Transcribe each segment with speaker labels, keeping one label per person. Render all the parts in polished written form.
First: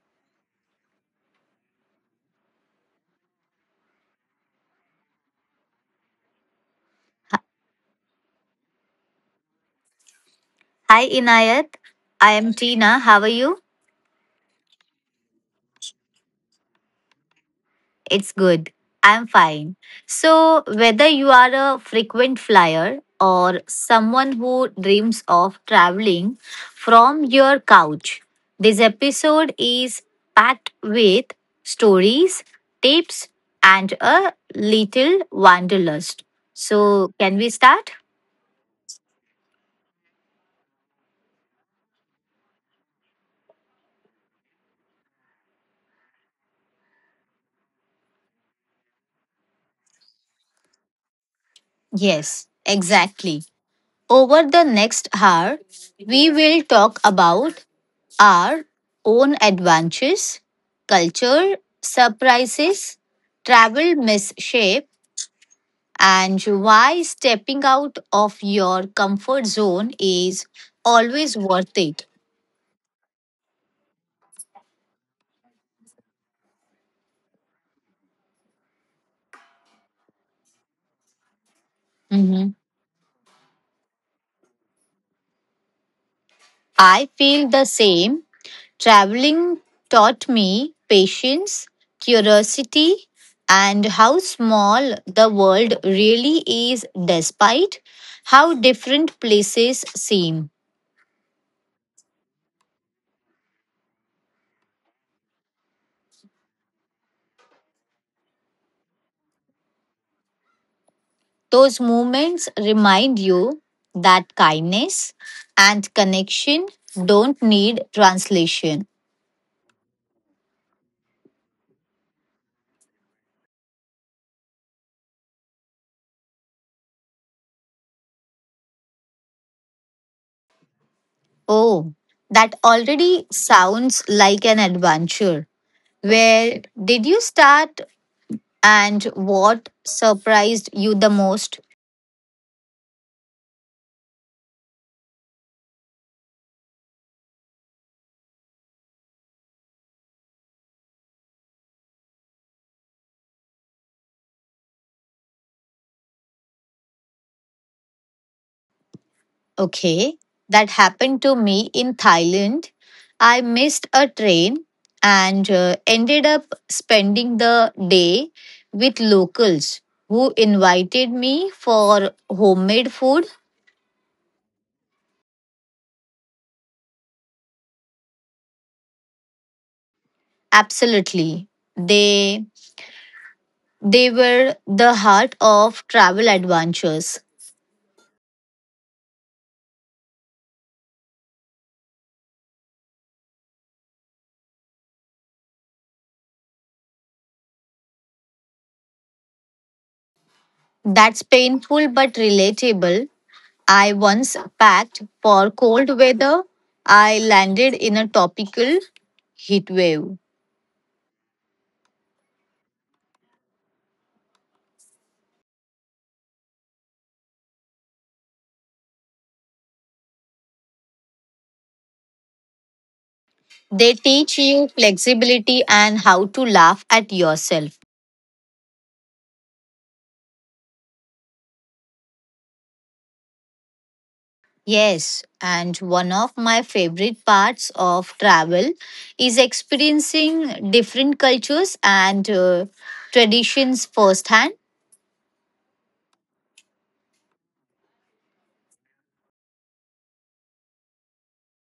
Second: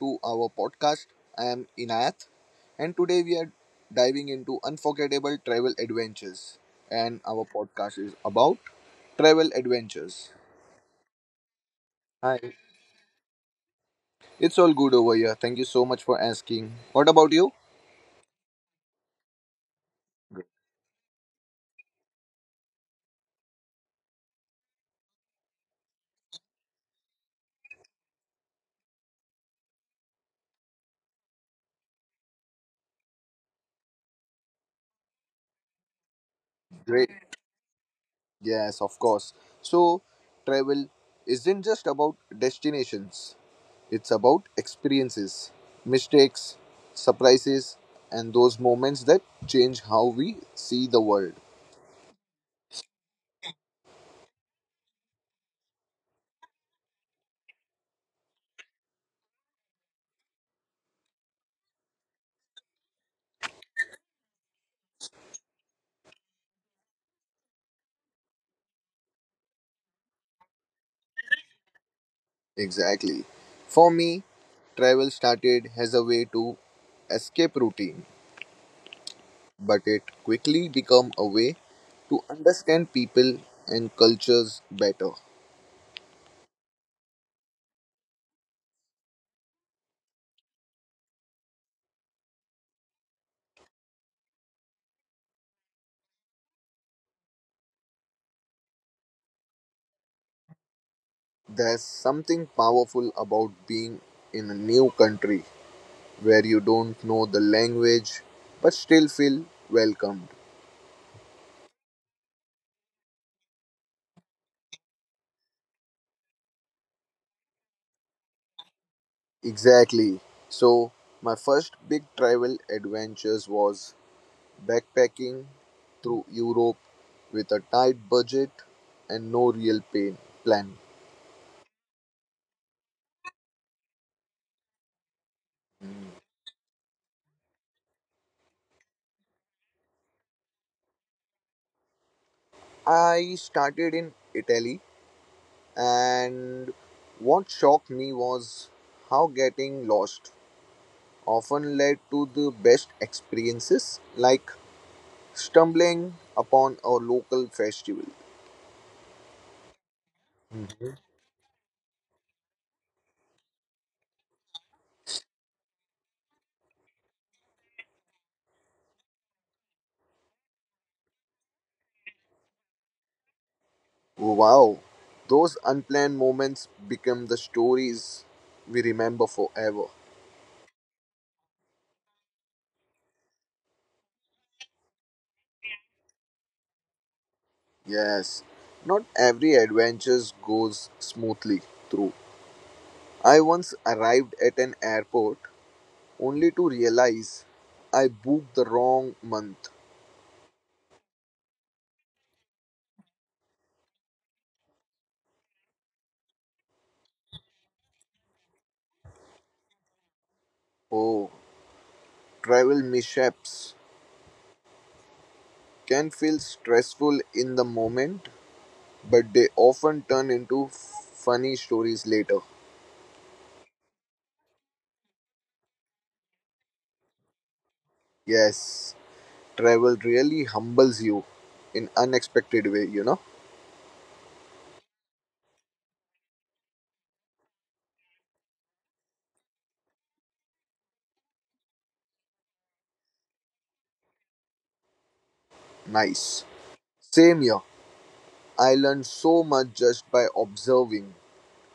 Speaker 1: to our podcast. I am Inayat, and today we are diving into unforgettable travel adventures. And our podcast is about travel adventures.
Speaker 2: Hi Inayat, I
Speaker 1: Hi,
Speaker 2: am Tina. How are you?
Speaker 1: it's all good over here. Thank you so much for asking. What about you?
Speaker 2: It's good. I'm fine. So, whether you are a frequent flyer or someone who dreams of traveling from your couch, this episode is packed with stories, tips, and a little wanderlust.
Speaker 1: Great.
Speaker 2: So, can we start?
Speaker 1: Yes, of course. So, travel isn't just about destinations, it's about experiences, mistakes, surprises, and those moments that change how we see the world.
Speaker 2: Yes, exactly. Over the next hour, we will talk about our own adventures, culture, surprises, travel misshape, and why stepping out of your comfort zone is always worth it.
Speaker 1: Exactly. For me, travel started as a way to escape routine, but it quickly became a way to
Speaker 2: Mhm.
Speaker 1: understand people and cultures better.
Speaker 2: I feel the same. Traveling taught me patience, curiosity, and how small the world really is despite how different places seem.
Speaker 1: There's something powerful about being in a new country where you don't know the language but still feel welcomed.
Speaker 2: Those moments remind you that kindness and connection don't need translation.
Speaker 1: Exactly. So, my first big travel adventures was backpacking through Europe with a tight budget and no real pain plan.
Speaker 2: Oh, that already sounds like an adventure. Where did you start and what surprised you the most?
Speaker 1: I started in Italy, and what shocked me was how getting lost often led to the best experiences, like stumbling upon a local festival.
Speaker 2: Okay, that
Speaker 1: Mhm.
Speaker 2: happened to me in Thailand. I missed a train and ended up spending the day with locals who invited me for homemade food.
Speaker 1: Wow, those unplanned moments become the stories we remember forever.
Speaker 2: Absolutely. They they were the heart of travel adventures.
Speaker 1: Yes, not every adventure goes smoothly through. I once arrived at an airport only to realize I booked the wrong month.
Speaker 2: That's painful but relatable. I once packed for cold weather. I landed in a tropical heat wave.
Speaker 1: Oh, travel mishaps can feel stressful in the moment, but they often turn into funny stories later.
Speaker 2: They teach you flexibility and how to laugh at yourself.
Speaker 1: Yes, travel really humbles you in unexpected way, you know?
Speaker 2: Yes, and one of my favorite parts of travel is experiencing different cultures and traditions firsthand.
Speaker 1: Nice. Same here. I learned so much just by observing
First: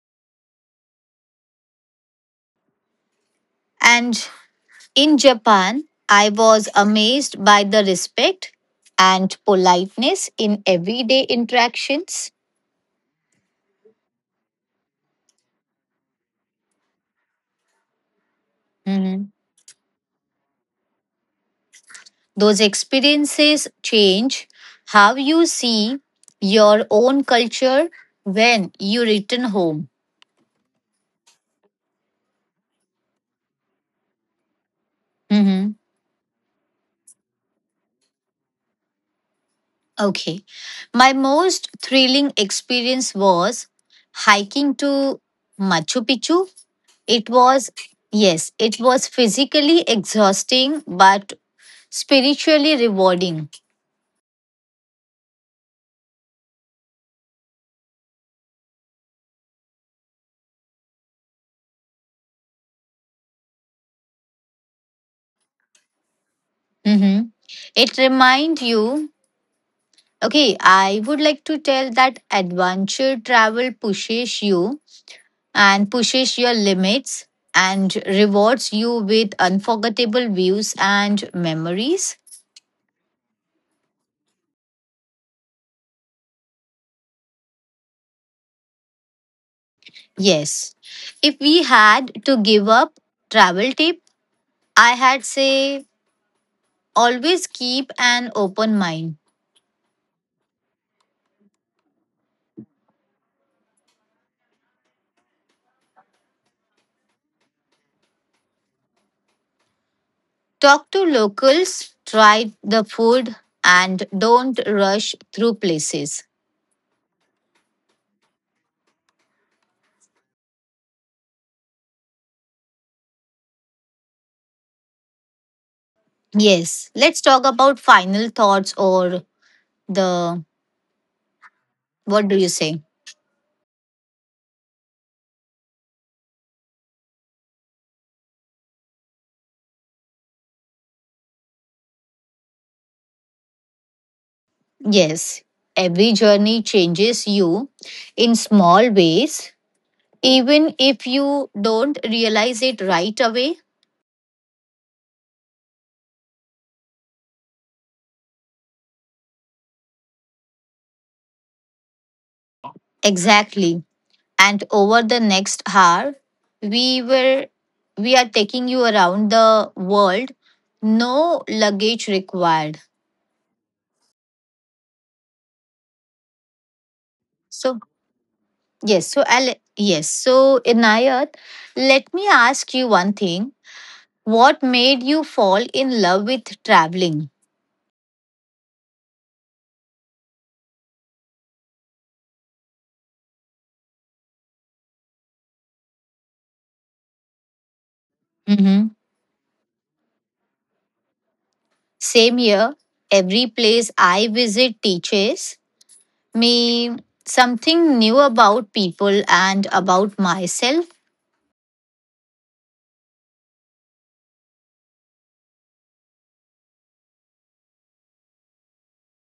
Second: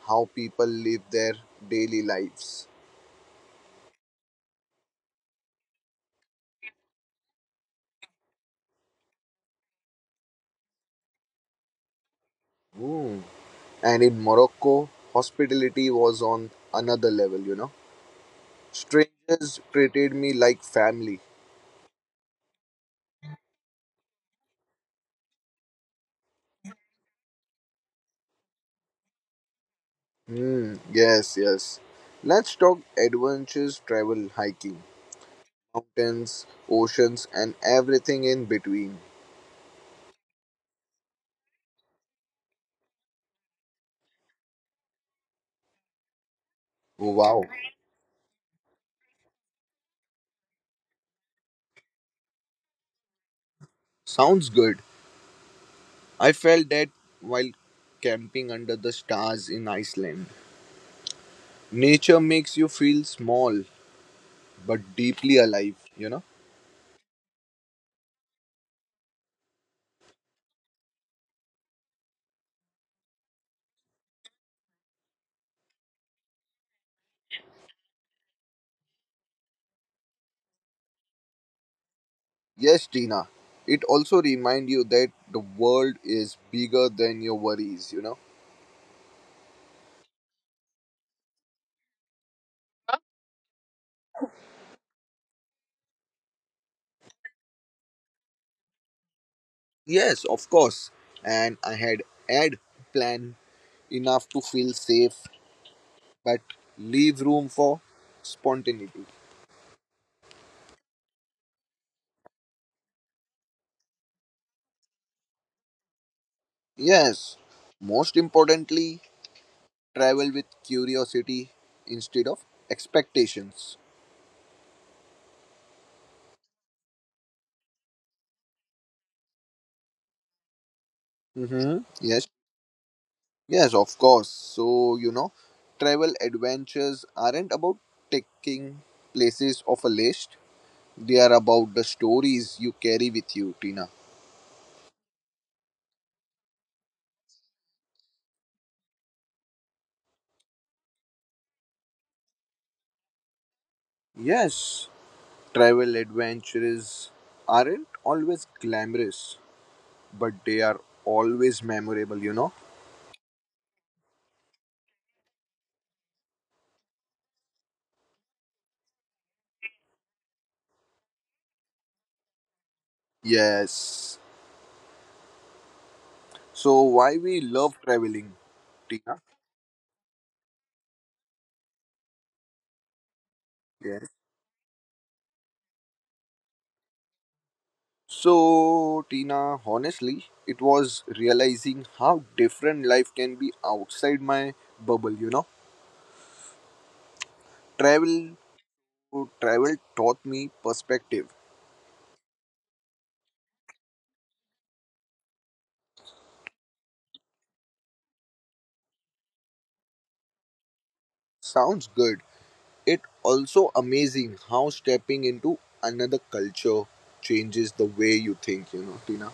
Speaker 1: how people live their daily lives.
Speaker 2: And in Japan, I was amazed by the respect and politeness in everyday interactions.
Speaker 1: Ooh. And in Morocco, hospitality was on another level, you know.
Speaker 2: Mm-hmm.
Speaker 1: Strangers treated me like family.
Speaker 2: Those experiences change how you see your own culture when you return home.
Speaker 1: Yes, yes. Let's talk adventures, travel, hiking,
Speaker 2: Mhm.
Speaker 1: mountains, oceans, and everything in between.
Speaker 2: Okay. My most thrilling experience was hiking to Machu Picchu.
Speaker 1: Oh,
Speaker 2: It
Speaker 1: wow.
Speaker 2: was, yes, it was physically exhausting but spiritually rewarding.
Speaker 1: Sounds good. I felt that while camping under the stars in Iceland. Nature makes you feel small but deeply alive, you know.
Speaker 2: Mhm. It reminds you, okay, I would like to tell that adventure travel pushes you and pushes your limits and rewards you with unforgettable views and memories.
Speaker 1: Yes, Tina. It also reminds you that the world is bigger than your worries, you know?
Speaker 2: Yes. If we had to give up travel tip, I had say always keep an open mind.
Speaker 1: Yes, of course. And I had had planned enough to feel safe, but leave room for spontaneity.
Speaker 2: Talk to locals, try the food and don't rush through places.
Speaker 1: Yes, most importantly, travel with curiosity instead of expectations.
Speaker 2: Yes, let's talk about final thoughts or the,
Speaker 1: Mm-hmm. Yes,
Speaker 2: what do you say?
Speaker 1: yes, of course. So, you know, travel adventures aren't about taking places off a list. They are about the stories you carry with you, Tina.
Speaker 2: Yes, every journey changes you in small ways, even if you don't realize it right away.
Speaker 1: Yes, travel adventures aren't always glamorous, but they are always memorable, you know?
Speaker 2: Exactly. And over the next hour, we were we are taking you around the world. No luggage required.
Speaker 1: Yes. So, why we
Speaker 2: So
Speaker 1: love traveling,
Speaker 2: yes,
Speaker 1: Tina?
Speaker 2: so I'll yes. So Inayat, let me ask you one thing.
Speaker 1: Yes.
Speaker 2: What made you fall in love with traveling?
Speaker 1: So, Tina, honestly, it was realizing how different life can be outside my bubble, you know? Travel
Speaker 2: Mhm.
Speaker 1: travel taught me perspective.
Speaker 2: Same here, every place I visit teaches me something new about people and about myself.
Speaker 1: Sounds good. It also amazing how stepping into another culture changes the way you think, you know, Tina.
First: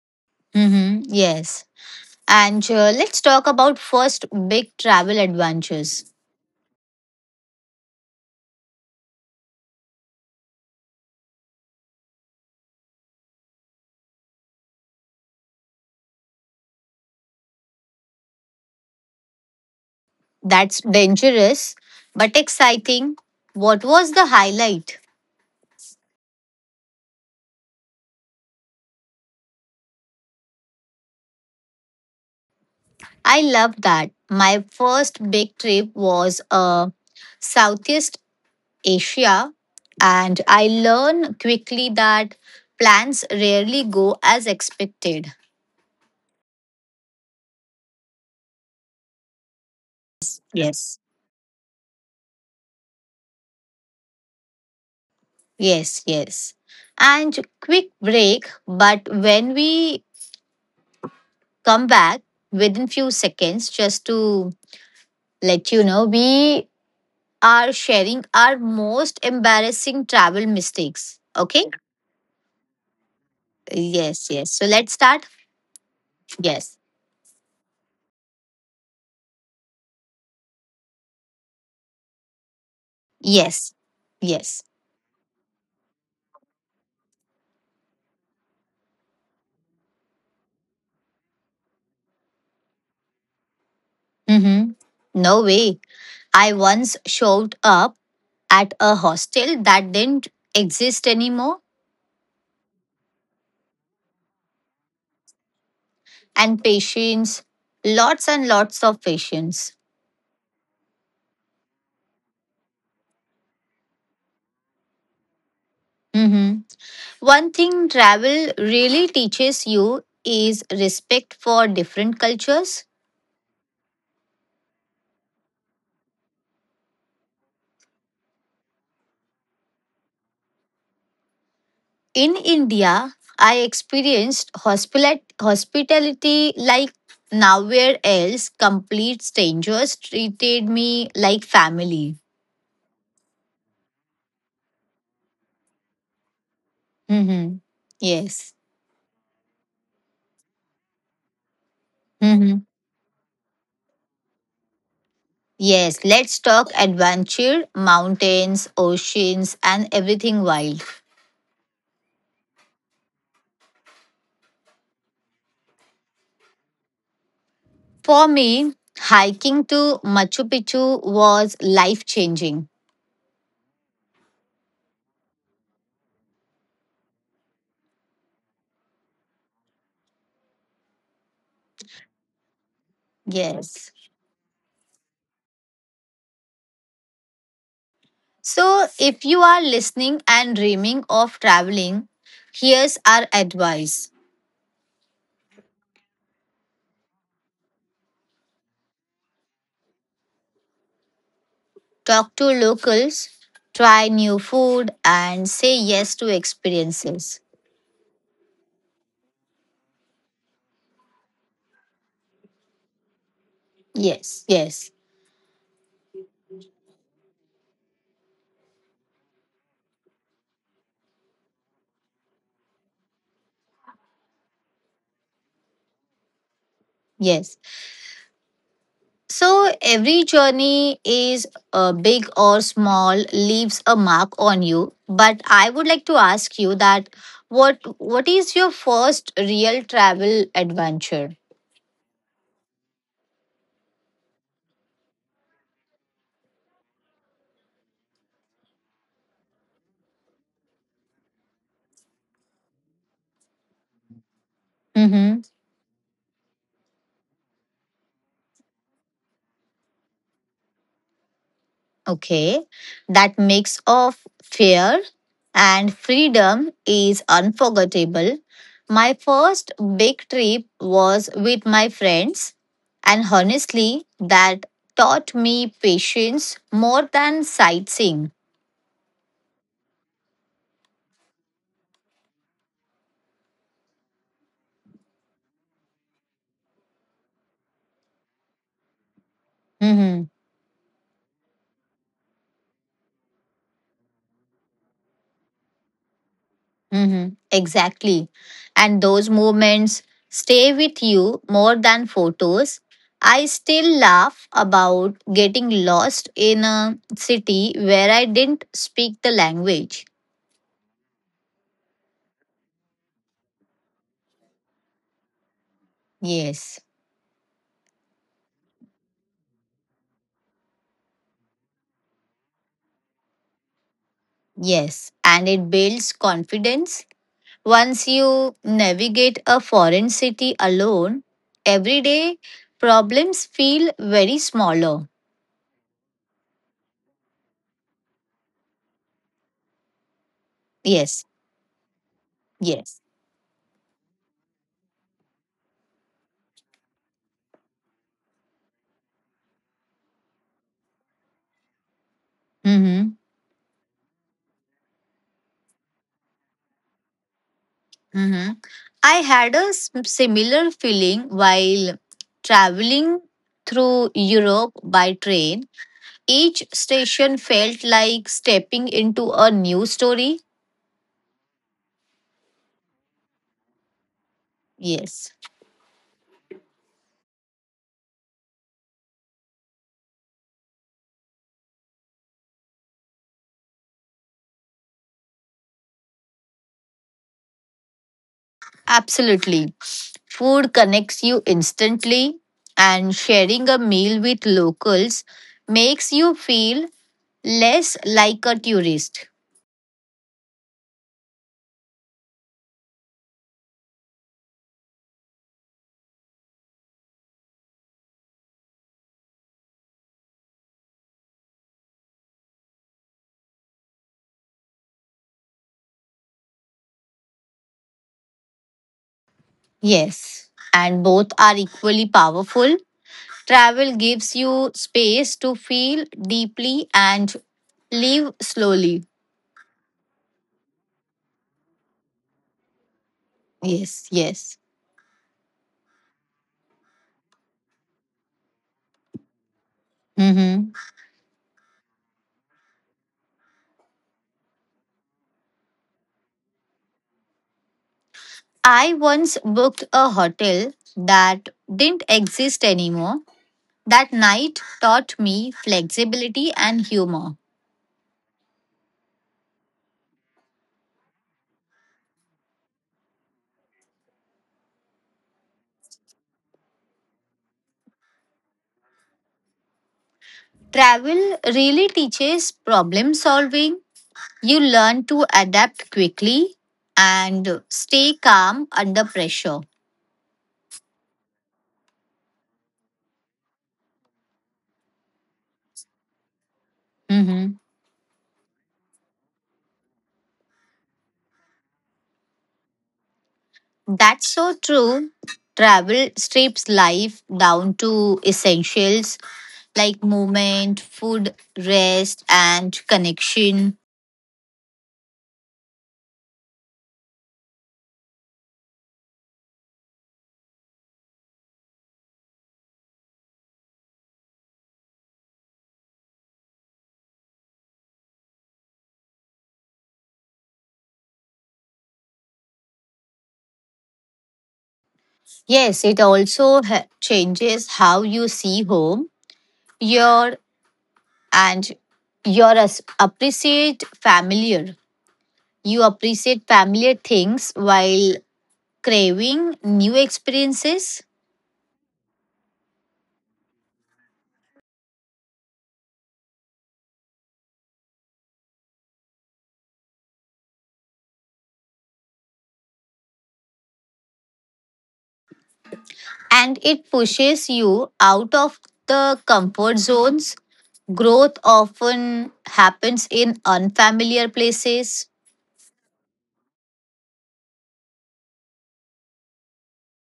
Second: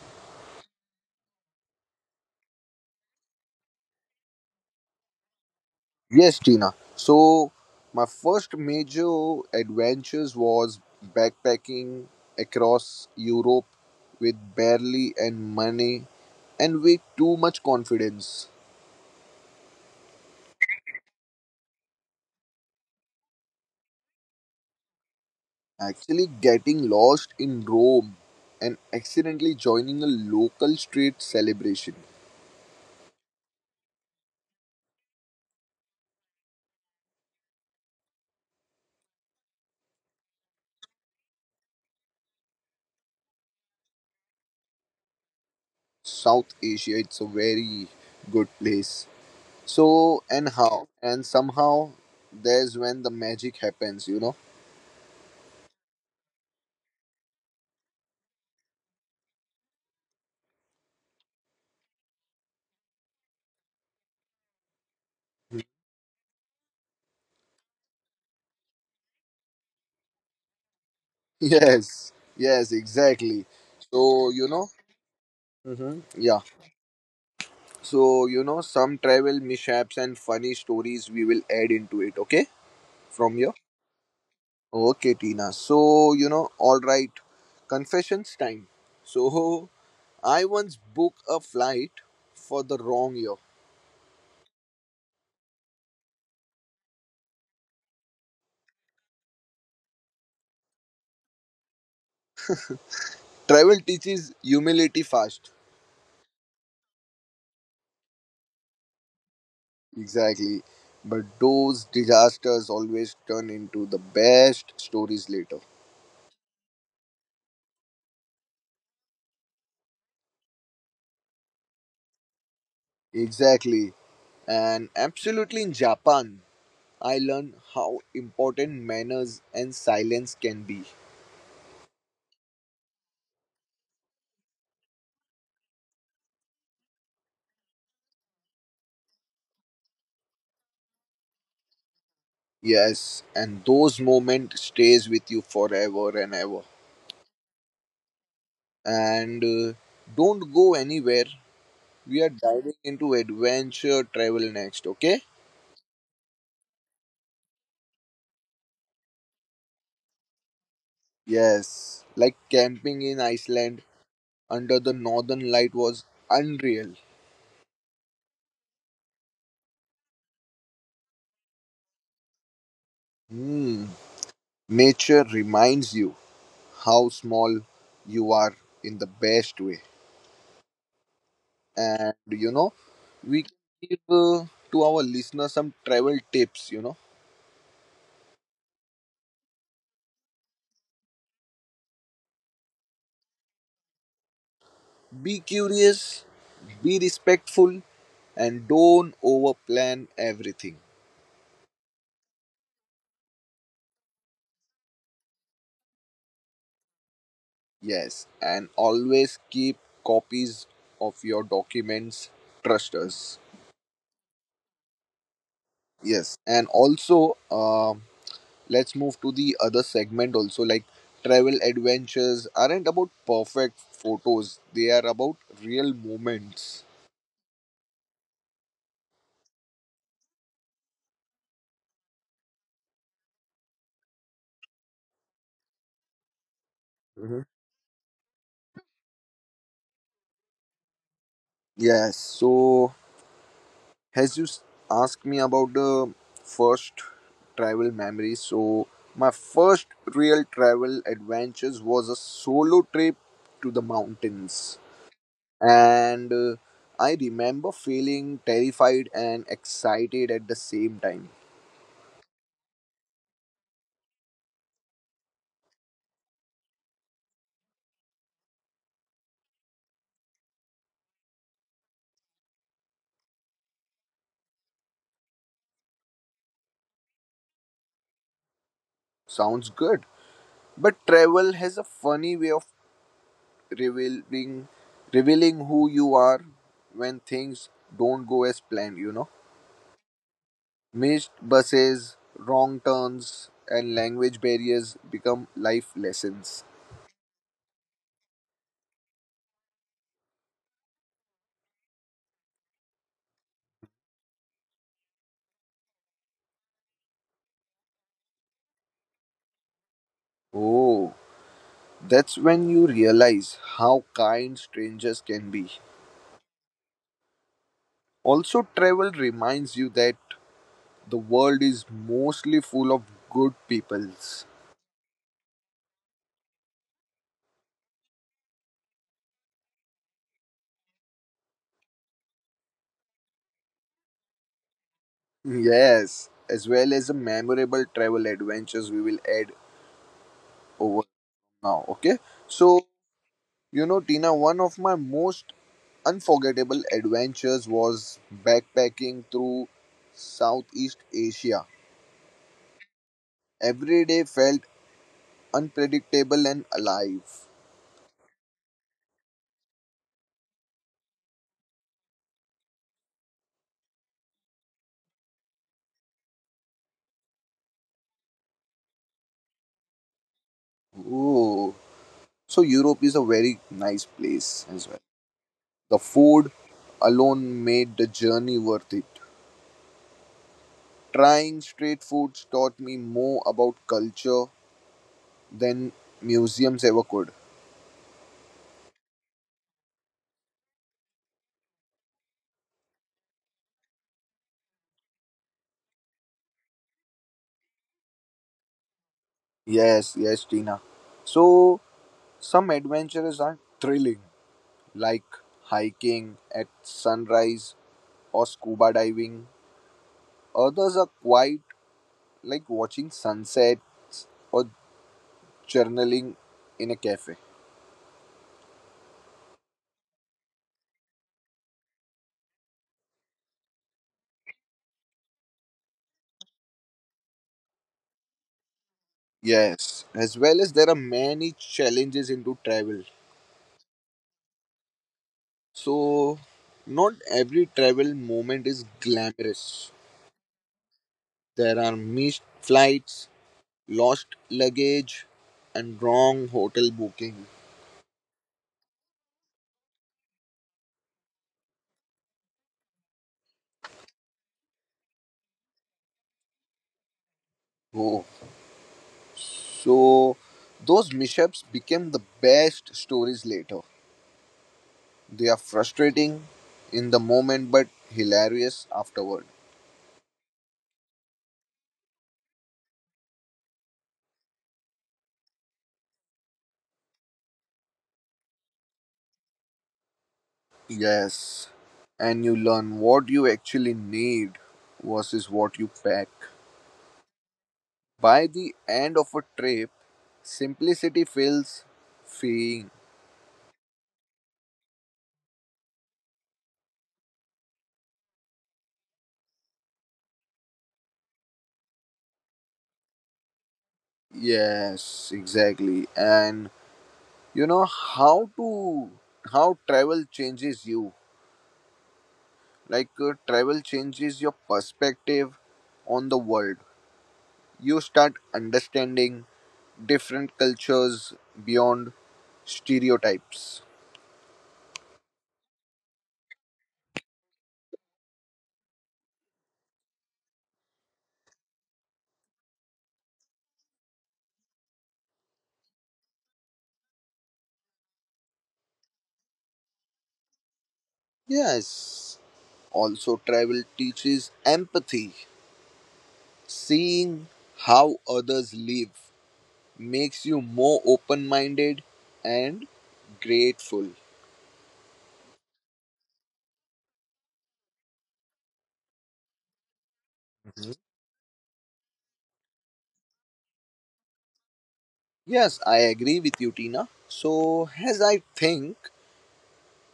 Speaker 2: Mm-hmm, yes. And let's talk about first big travel adventures.
Speaker 1: Yes, Tina. So my first major adventures was backpacking across Europe with barely any money and with too much confidence.
Speaker 2: That's dangerous but exciting. What was the highlight?
Speaker 1: Actually getting lost in Rome and accidentally joining a local street celebration.
Speaker 2: I love that. My first big trip was a Southeast Asia, and I learn quickly that plans rarely go as expected.
Speaker 1: South Asia, it's a very good place. So and how
Speaker 2: Yes.
Speaker 1: and somehow there's when the magic happens, you know.
Speaker 2: Yes, yes. And quick break, but when we come back within few seconds, just to let you know, we are sharing our most embarrassing travel mistakes. Okay?
Speaker 1: Yes, yes, exactly.
Speaker 2: Yes,
Speaker 1: So you
Speaker 2: yes. So
Speaker 1: know,
Speaker 2: let's start.
Speaker 1: yeah.
Speaker 2: Yes.
Speaker 1: So you know, some travel mishaps and funny stories we will add into it. Okay, from here.
Speaker 2: Yes. Yes.
Speaker 1: Okay, Tina. So you know, all right. Confessions time. So I once booked a flight for the wrong year.
Speaker 2: Mm-hmm. No way. I once showed up at a hostel that didn't exist anymore,
Speaker 1: Travel teaches humility fast.
Speaker 2: and patience, lots and lots of patience.
Speaker 1: Exactly. But those disasters always turn into the best stories later.
Speaker 2: Mhm. One thing travel really teaches you is respect for different cultures.
Speaker 1: Exactly. And absolutely in Japan, I learned how important manners and silence can be.
Speaker 2: In India, I experienced hospitality like nowhere else. Complete strangers treated me like family.
Speaker 1: Yes, and those moments stays with you forever and ever.
Speaker 2: Mhm. Yes.
Speaker 1: And don't go anywhere. We are
Speaker 2: Mm-hmm.
Speaker 1: diving into adventure travel next, okay?
Speaker 2: Yes, let's talk adventure, mountains, oceans, and everything wild.
Speaker 1: Yes, like camping in Iceland under the northern light was unreal.
Speaker 2: For me, hiking to Machu Picchu was life changing.
Speaker 1: Hmm. Nature reminds you how small you are in the best way. And you know, we can
Speaker 2: Yes.
Speaker 1: give to our listeners some travel tips. You know,
Speaker 2: So, if you are listening and dreaming of traveling, here's our advice.
Speaker 1: be curious, be respectful, and don't overplan everything.
Speaker 2: Talk to locals, try new food, and say yes to experiences.
Speaker 1: Yes, and always keep copies of your documents. Trust us.
Speaker 2: Yes, yes,
Speaker 1: Yes, and also, let's move to the other segment also like travel adventures aren't about perfect photos, they are about real moments.
Speaker 2: yes. So every journey is big or small, leaves a mark on you, but I would like to ask you that
Speaker 1: hmm
Speaker 2: what is your first real travel adventure?
Speaker 1: yes, so as you s- asked me about the first travel memory. So my first real travel adventures was a solo trip to the mountains,
Speaker 2: Mhm.
Speaker 1: and I remember feeling terrified and excited at the same time.
Speaker 2: Okay. That mix of fear and freedom is unforgettable. My first big trip was with my friends and honestly that taught me patience more than sightseeing.
Speaker 1: Sounds good. But travel has a funny way of revealing revealing who you are when things don't go as planned, you know.
Speaker 2: Mm-hmm.
Speaker 1: Missed buses, wrong turns, and language barriers become life lessons.
Speaker 2: Mm-hmm. Exactly. And those moments stay with you more than photos. I still laugh about getting lost in a city where I didn't speak the language.
Speaker 1: Oh, that's when you realize how kind strangers can be.
Speaker 2: Yes,
Speaker 1: Also, travel reminds you that the world is mostly full of good peoples.
Speaker 2: yes. And it builds confidence. Once you navigate a foreign city alone, everyday problems feel very smaller.
Speaker 1: Yes, as well as the memorable travel adventures we will add over
Speaker 2: Yes,
Speaker 1: now. Okay. So,
Speaker 2: yes.
Speaker 1: you know, Tina, one of my most unforgettable adventures was backpacking through Southeast Asia.
Speaker 2: Mm-hmm.
Speaker 1: Every day felt unpredictable and alive.
Speaker 2: Hmm. I had similar feeling while traveling through Europe by train. Each station felt like stepping into a new story.
Speaker 1: Oh, so Europe is a very nice place as well.
Speaker 2: Yes,
Speaker 1: The food alone made the journey worth it. Trying street foods taught me more about culture than museums ever could.
Speaker 2: absolutely. Food connects you instantly, and sharing a meal with locals makes you feel less like a tourist.
Speaker 1: Yes, yes, Tina. So, some adventures are thrilling, like hiking at sunrise or scuba diving. Others are quiet, like watching sunsets or journaling in a cafe.
Speaker 2: Yes, and both are equally powerful. Travel gives you space to feel deeply and live slowly.
Speaker 1: Yes, as well as there are many challenges into travel.
Speaker 2: Yes, yes.
Speaker 1: So, not every travel moment is glamorous.
Speaker 2: Hmm.
Speaker 1: There are missed flights, lost luggage, and wrong hotel booking.
Speaker 2: I once booked a hotel that didn't exist anymore. That night taught me flexibility and humor.
Speaker 1: Oh, so those mishaps became the best stories later. They are frustrating in the moment but hilarious afterward.
Speaker 2: Travel really teaches problem solving. You learn to adapt quickly and stay calm under pressure.
Speaker 1: Yes. And you learn what you actually need versus what you pack.
Speaker 2: Mm-hmm.
Speaker 1: By the end of a trip, simplicity feels freeing.
Speaker 2: That's so true. Travel strips life down to essentials like movement, food, rest, and connection.
Speaker 1: Yes, exactly. And you know how to how travel changes you. Like travel changes your perspective on the world. You start understanding different cultures beyond stereotypes.
Speaker 2: Yes, it also changes how you see home, your, and your appreciate familiar. You appreciate familiar things while craving new experiences,
Speaker 1: Yes, also travel teaches empathy. Seeing how others live makes you more open minded and grateful.
Speaker 2: and it pushes you out of the comfort zones.
Speaker 1: Mhm.
Speaker 2: Growth often happens in unfamiliar places.
Speaker 1: Yes, I agree with you, Tina. So, as I think,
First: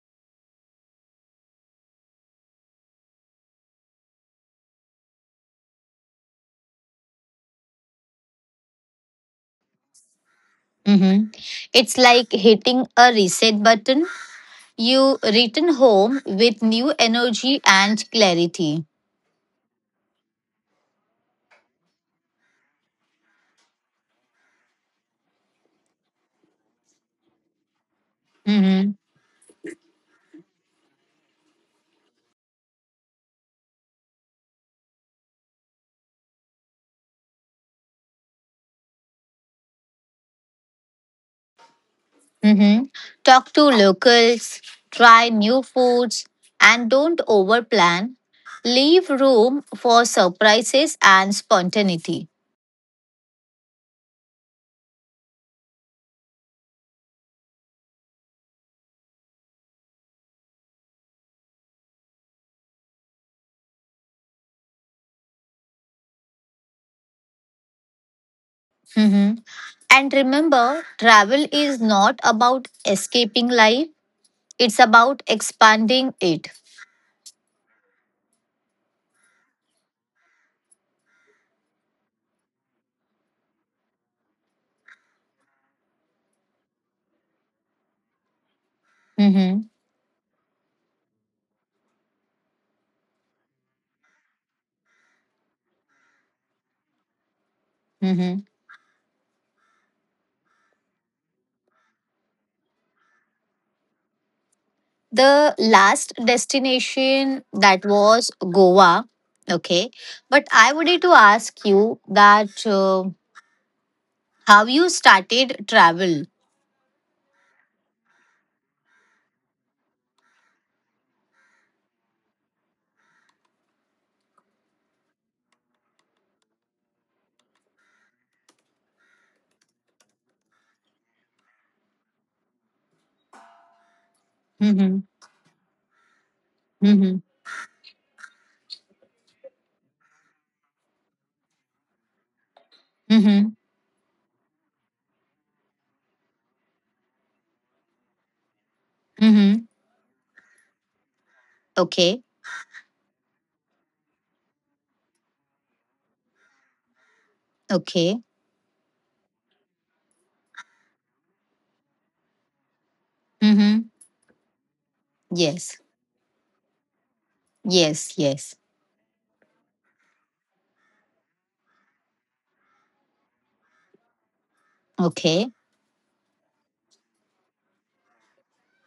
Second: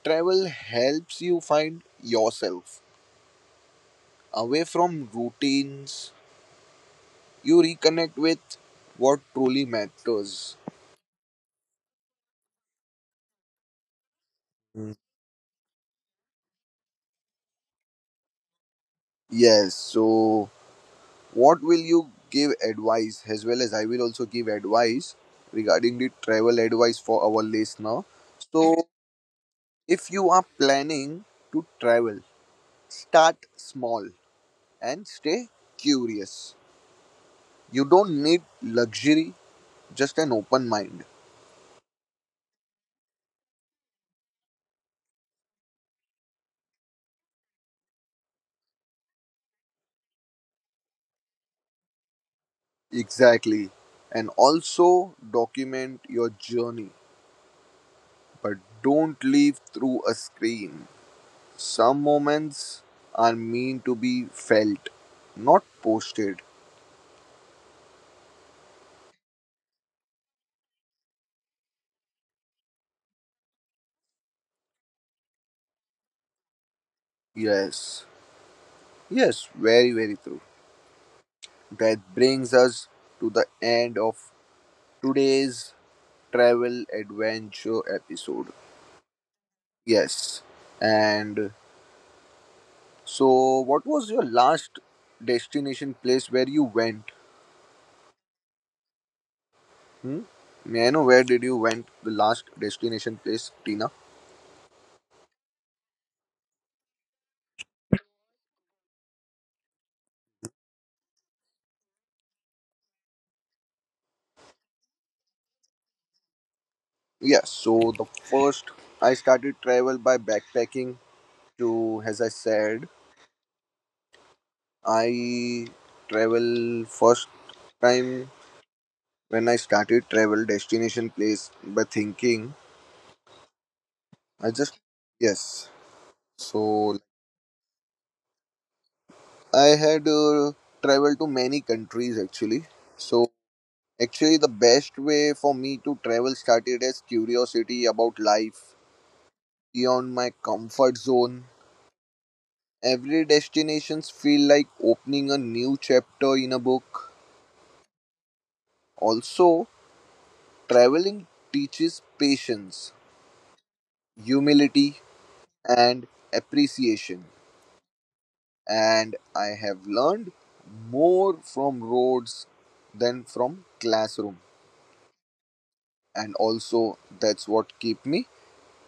Speaker 1: travel helps you find yourself. Away from routines, you reconnect with what truly matters.
Speaker 2: Mm-hmm. It's like hitting a reset button.
Speaker 1: Mm.
Speaker 2: You return home with new energy and clarity.
Speaker 1: Yes, so what will you give advice as well as I will also give advice regarding the travel advice for our listener. So
Speaker 2: Mm-hmm.
Speaker 1: if you are planning to travel, start small and stay curious. You don't need luxury, just an open mind.
Speaker 2: Hmm. Talk to locals, try new foods, and don't overplan. Leave room for surprises and spontaneity.
Speaker 1: Exactly. And also document your journey. But don't live through a screen. Some moments are meant to be felt, not posted.
Speaker 2: Mm-hmm. And remember, travel is not about escaping life, it's about expanding it.
Speaker 1: Yes, yes, very, very true. That brings us to the end of today's travel adventure episode.
Speaker 2: Mm-hmm.
Speaker 1: Yes, and so what was your last destination place where you went?
Speaker 2: Mm-hmm.
Speaker 1: Hmm? May I know where did you went the last destination place, Tina?
Speaker 2: The last destination that was Goa. Okay. But I wanted to ask you that how you started travel.
Speaker 1: Yes, so the first I started travel by backpacking to, as I said, I travel first time when I started travel destination place by thinking I just
Speaker 2: Mm-hmm.
Speaker 1: yes. So
Speaker 2: Mm-hmm.
Speaker 1: I had traveled to many countries actually. So
Speaker 2: Mm-hmm.
Speaker 1: actually the best way for me to travel started as curiosity about life
Speaker 2: Mm-hmm.
Speaker 1: beyond my comfort zone.
Speaker 2: Okay.
Speaker 1: Every destinations feel like opening a new chapter in a book.
Speaker 2: Okay.
Speaker 1: Also, traveling teaches patience,
Speaker 2: Mm-hmm.
Speaker 1: humility,
Speaker 2: Yes.
Speaker 1: and appreciation.
Speaker 2: Yes. Yes.
Speaker 1: And I have learned more from roads than from classroom.
Speaker 2: Okay.
Speaker 1: And also, that's what keep me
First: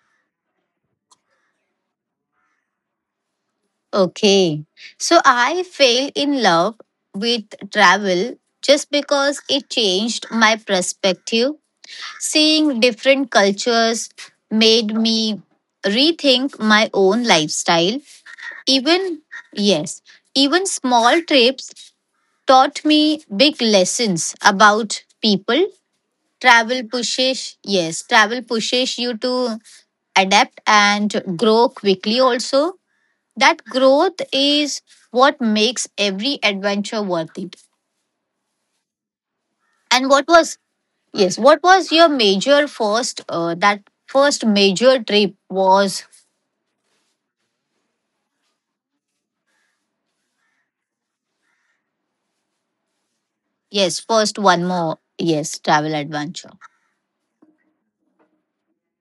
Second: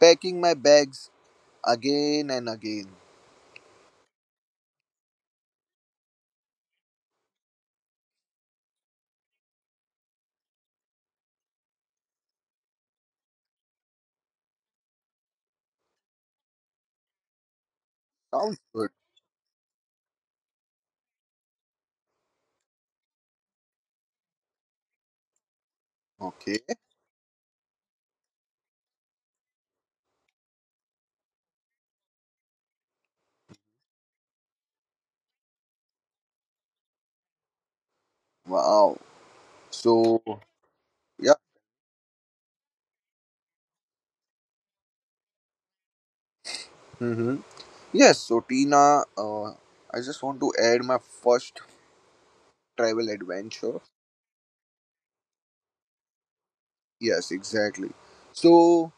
Speaker 1: packing my bags again and again.
Speaker 2: Okay. So I fell in love with travel just because it changed my perspective. Seeing different cultures made me rethink my own lifestyle.
Speaker 1: Sounds good.
Speaker 2: Even, yes, even small trips taught me big lessons about people.
Speaker 1: Okay.
Speaker 2: Travel pushes you to adapt and grow quickly also. That growth is what makes every adventure worth it.
Speaker 1: Wow.
Speaker 2: And
Speaker 1: So,
Speaker 2: what was
Speaker 1: yeah.
Speaker 2: yes, what was your major first? That first major trip was
Speaker 1: hmm Yes, so Tina, I just want to add my first travel adventure.
Speaker 2: yes. First one more yes travel adventure.
Speaker 1: Yes, exactly. So,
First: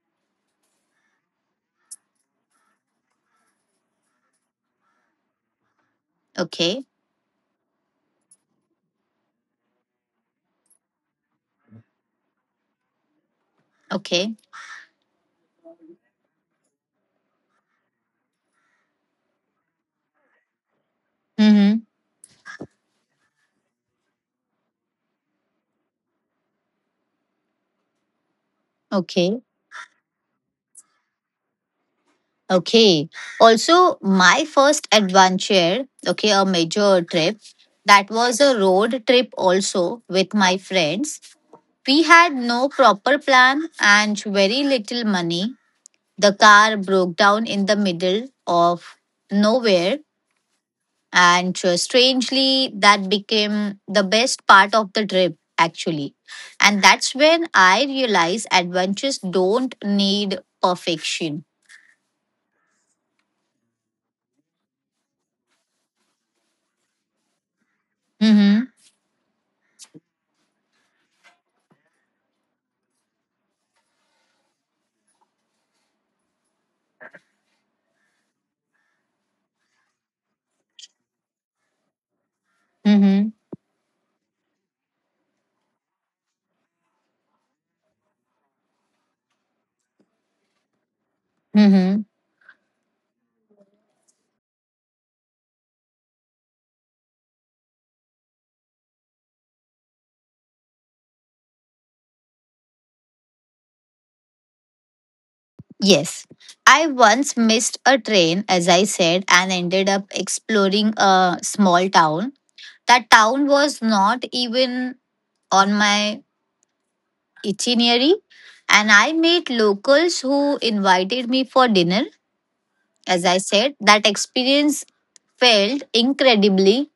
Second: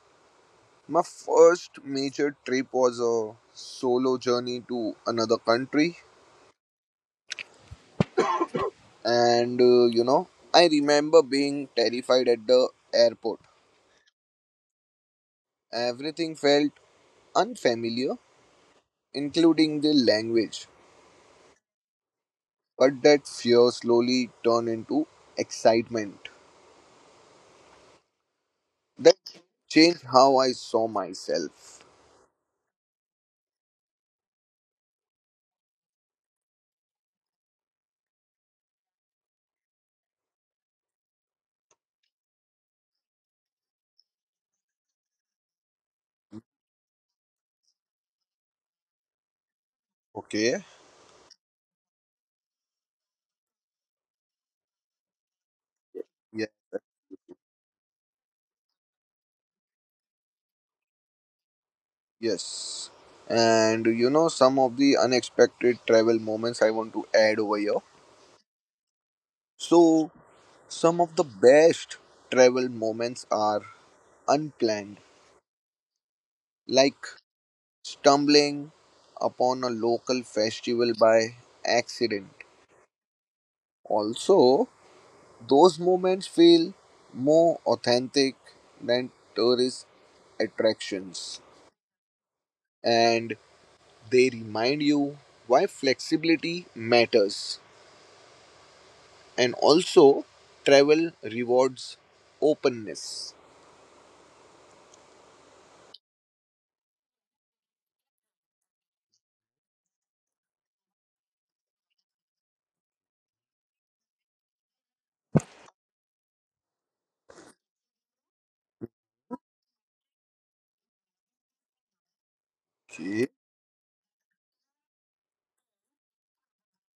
Speaker 1: my first major trip was a solo journey to another country,
Speaker 2: Okay.
Speaker 1: and you know, I remember being terrified at the airport.
Speaker 2: Okay.
Speaker 1: Everything felt unfamiliar, including the language,
Speaker 2: Mm-hmm.
Speaker 1: but that fear slowly turned into excitement. That
Speaker 2: Okay.
Speaker 1: changed how I saw myself.
Speaker 2: Okay. Also, my first adventure. Okay, a major trip. That was a road trip also with my friends. We had no proper plan and very little money. The car broke down in the middle of nowhere.
Speaker 1: Okay.
Speaker 2: And strangely, that became the best part of the trip, actually. And that's when I realized adventures don't need perfection.
Speaker 1: Yes. And you know, some of the unexpected travel moments I want to add over here.
Speaker 2: Mm-hmm.
Speaker 1: So, some of the best travel moments are unplanned, like stumbling upon a local festival by accident.
Speaker 2: Mm-hmm.
Speaker 1: Also, those moments feel more authentic than tourist attractions,
Speaker 2: Mm-hmm.
Speaker 1: and they remind you why flexibility matters. And also travel rewards openness.
Speaker 2: Yes. I once missed a train, as I said, and ended up exploring a small town. That town was not even on my itinerary, and I met locals who invited me for dinner. As
Speaker 1: Okay.
Speaker 2: I said, that experience felt incredibly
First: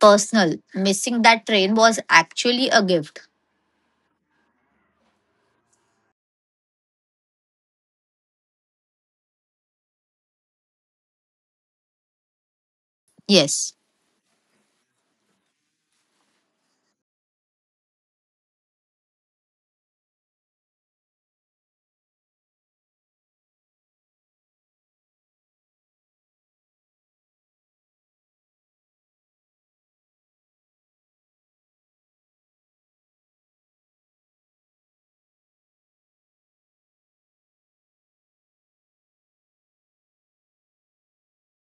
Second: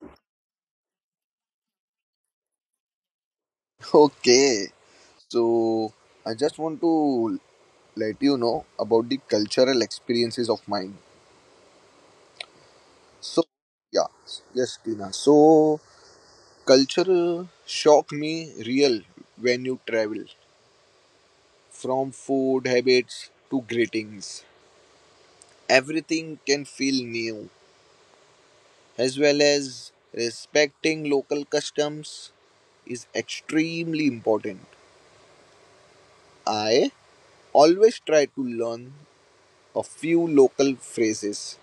Speaker 2: personal. Missing that train was actually a gift.
Speaker 1: Okay. So I just want to let you know about the cultural experiences of mine. So
Speaker 2: Yes.
Speaker 1: yeah, yes, Tina. So culture shock me real when you travel. From food habits to greetings. Everything can feel new. As well as respecting local customs is extremely important. I always try to learn a few local phrases.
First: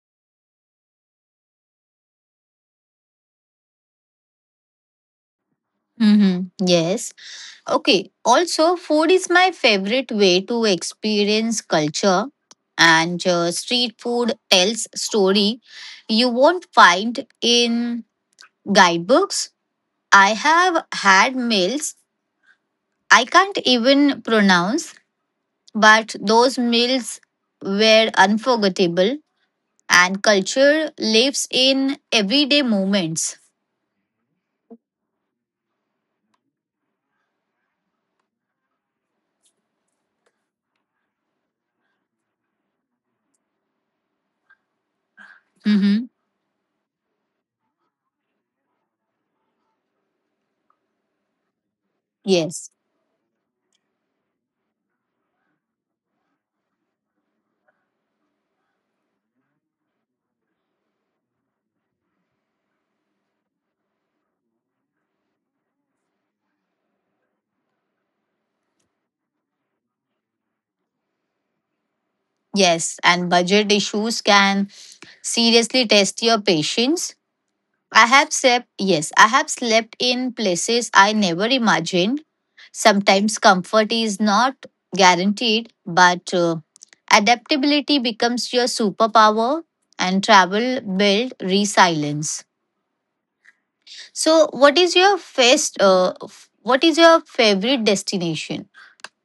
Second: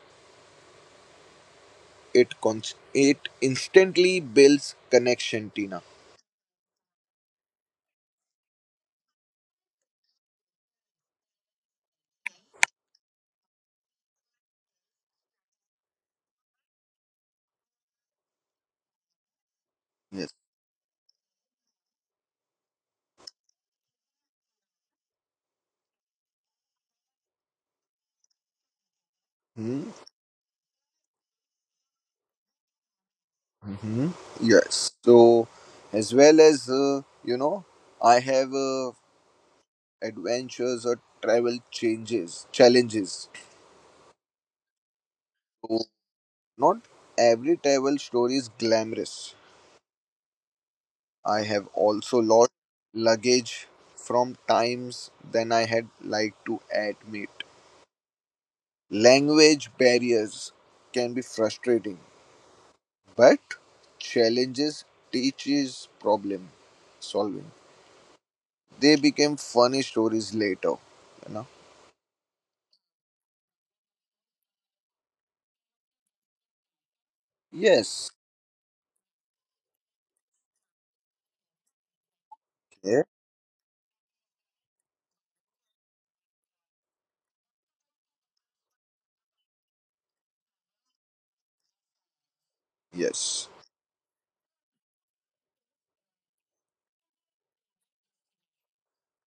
Speaker 1: It it instantly builds connection, Tina.
Speaker 2: Mm-hmm. Yes. Okay. Also, food is my favorite way to experience culture, and street food tells story you won't find in guidebooks. I
Speaker 1: Yes.
Speaker 2: have had meals I can't even pronounce, but those meals were unforgettable and culture lives in everyday moments.
Speaker 1: Mm-hmm. Yes. So, as well as you know, I have adventures or travel changes challenges. So
Speaker 2: Mm-hmm.
Speaker 1: not every travel story is glamorous. I have also lost
Speaker 2: Yes,
Speaker 1: luggage from times than I had liked to admit. Language barriers can be frustrating, but challenges teaches problem solving. They became funny stories later, you know.
Speaker 2: yes, and budget issues can seriously test your patience.
Speaker 1: Yes.
Speaker 2: I have slept in places I never imagined.
Speaker 1: Yeah.
Speaker 2: Sometimes comfort is not guaranteed, but adaptability becomes your superpower and travel build resilience.
Speaker 1: Yes.
Speaker 2: So, what is your first, what is your favorite destination?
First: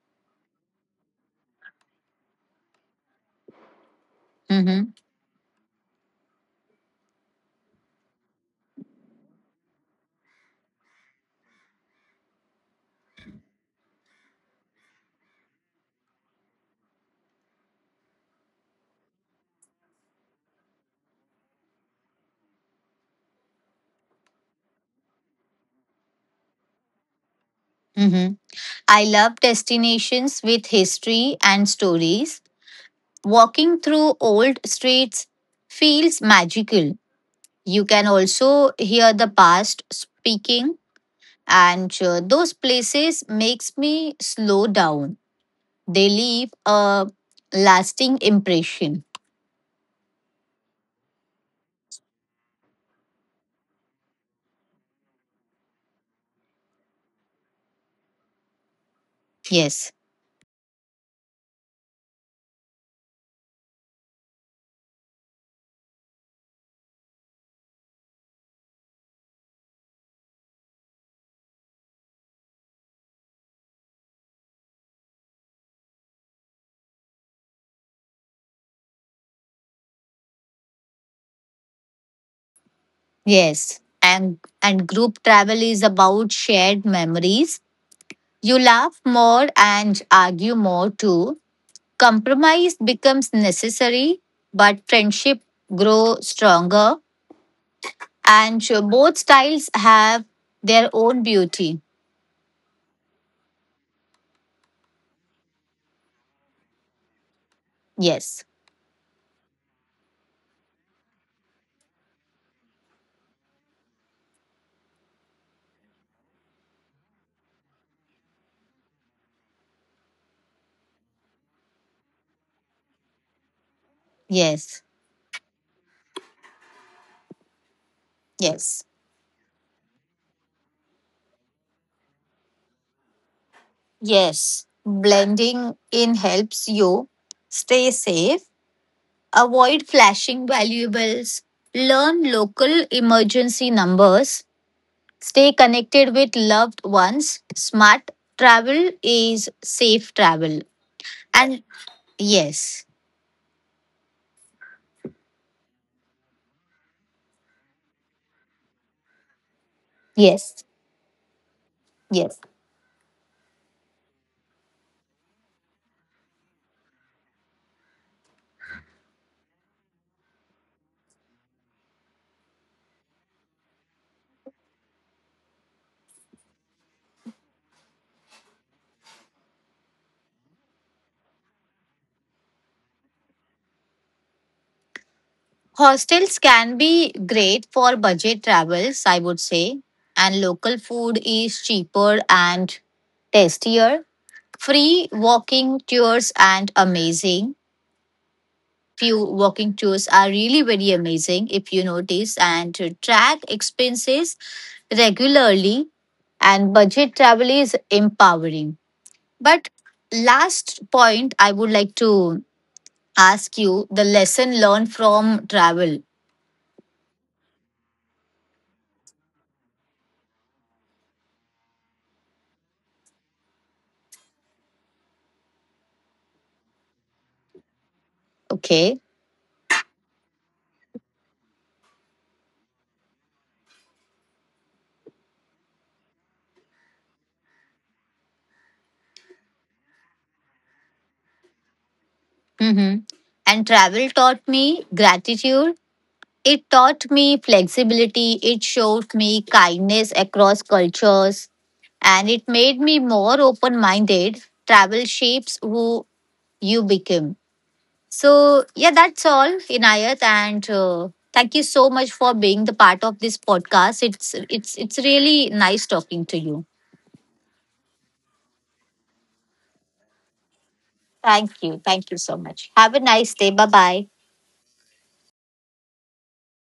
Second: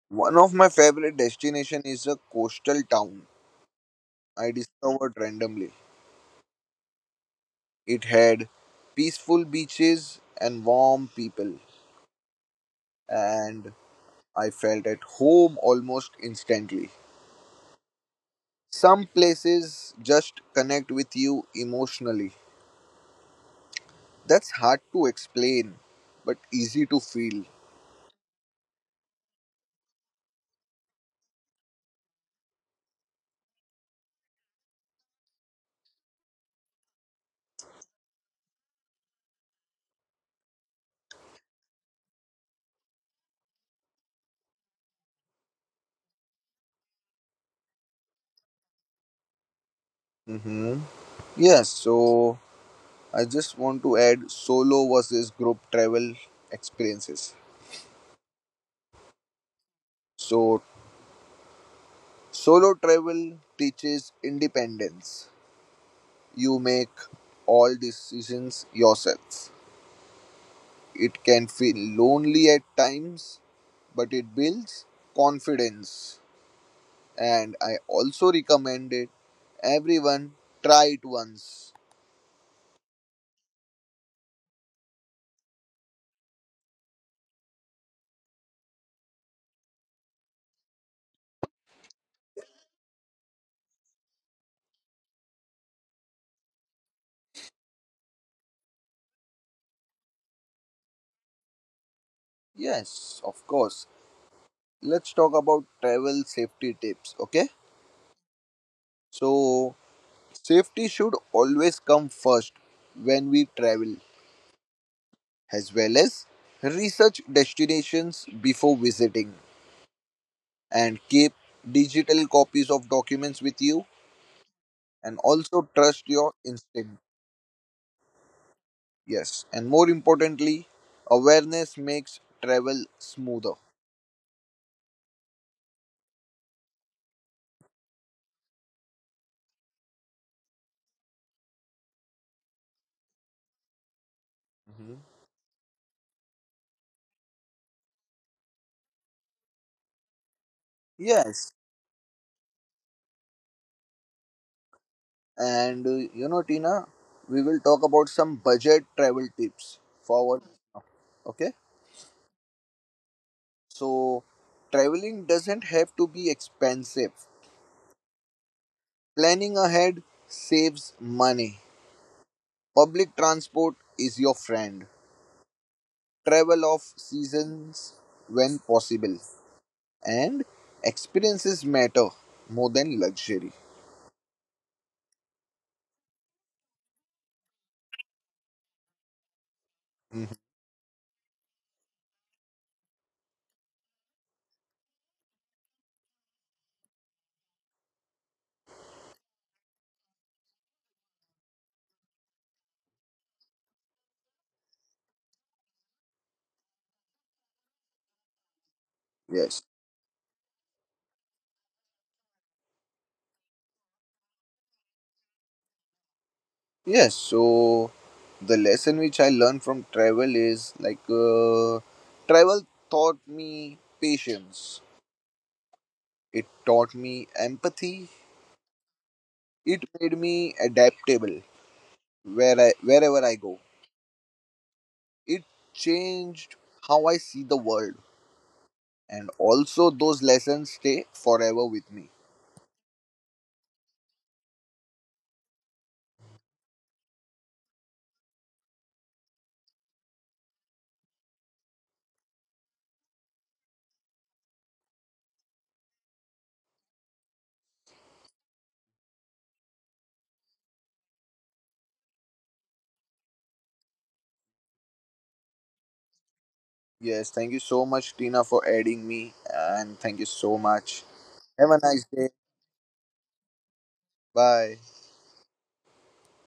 Speaker 1: One of my favorite destination is a coastal town I
Speaker 2: Mm-hmm.
Speaker 1: discovered randomly. It had peaceful beaches and warm people and I felt at home almost instantly. Some places just connect with you emotionally. That's hard to explain, but easy to feel.
Speaker 2: Mhm. I love destinations with history and stories. Walking through old streets feels magical. You can also hear the past speaking, and those places makes me slow down. They leave a lasting impression.
Speaker 1: Mm-hmm. Yes, so I just want to add solo versus group travel experiences.
Speaker 2: Yes,
Speaker 1: So, solo travel teaches independence. You make all decisions yourself. It can feel lonely at times, but it builds confidence. And I also recommend it everyone try it once.
Speaker 2: yes, and group travel is about shared memories. You laugh more and argue more too. Compromise becomes necessary, but friendship grows stronger, and sure, both styles have their own beauty.
Speaker 1: Yes, of course. Let's talk about travel safety tips. Okay,
Speaker 2: Yes,
Speaker 1: so safety should always come first when we travel, as well as research destinations before visiting and keep digital copies of documents with you
Speaker 2: yes,
Speaker 1: and also trust your instinct.
Speaker 2: yes,
Speaker 1: Yes, and more importantly, awareness makes travel smoother.
Speaker 2: yes. Blending in helps you stay safe, avoid flashing valuables, learn local emergency numbers,
Speaker 1: Mhm.
Speaker 2: stay connected with loved ones. Smart travel is safe travel,
Speaker 1: Yes,
Speaker 2: and yes,
Speaker 1: and you know, Tina, we will talk about some budget travel tips forward.
Speaker 2: yes.
Speaker 1: Okay.
Speaker 2: Yes.
Speaker 1: So, traveling doesn't have to be expensive. Planning ahead saves money. Public transport is your friend. Travel off seasons when possible. And experiences matter more than luxury.
Speaker 2: Hostels can be great for budget travels, I would say,
Speaker 1: Mhm.
Speaker 2: and local food is cheaper and tastier. Free walking tours and amazing. Few walking tours are really very amazing if you notice and to track expenses regularly and budget travel is empowering.
Speaker 1: Yes.
Speaker 2: But last point I would like to ask you the lesson learned from travel.
Speaker 1: Yes. So, the lesson which I learned from travel is like travel taught me patience, it taught me empathy,
Speaker 2: Okay.
Speaker 1: it made me adaptable, where I wherever I go. It changed how I see the world and also those lessons stay forever with me.
Speaker 2: Hmm. And travel taught me gratitude. It taught me flexibility. It showed me kindness across cultures. And it made me more open minded. Travel shapes who you become. So, yeah, that's all, Inayat. And thank you so much for being the part of this podcast. It's really nice talking to you.
Speaker 1: Yes, thank you so much Tina for adding me and thank you so much.
Speaker 2: Thank
Speaker 1: Have a
Speaker 2: you.
Speaker 1: nice
Speaker 2: Thank you
Speaker 1: day.
Speaker 2: so much. Have a nice day. Bye bye.
Speaker 1: Bye.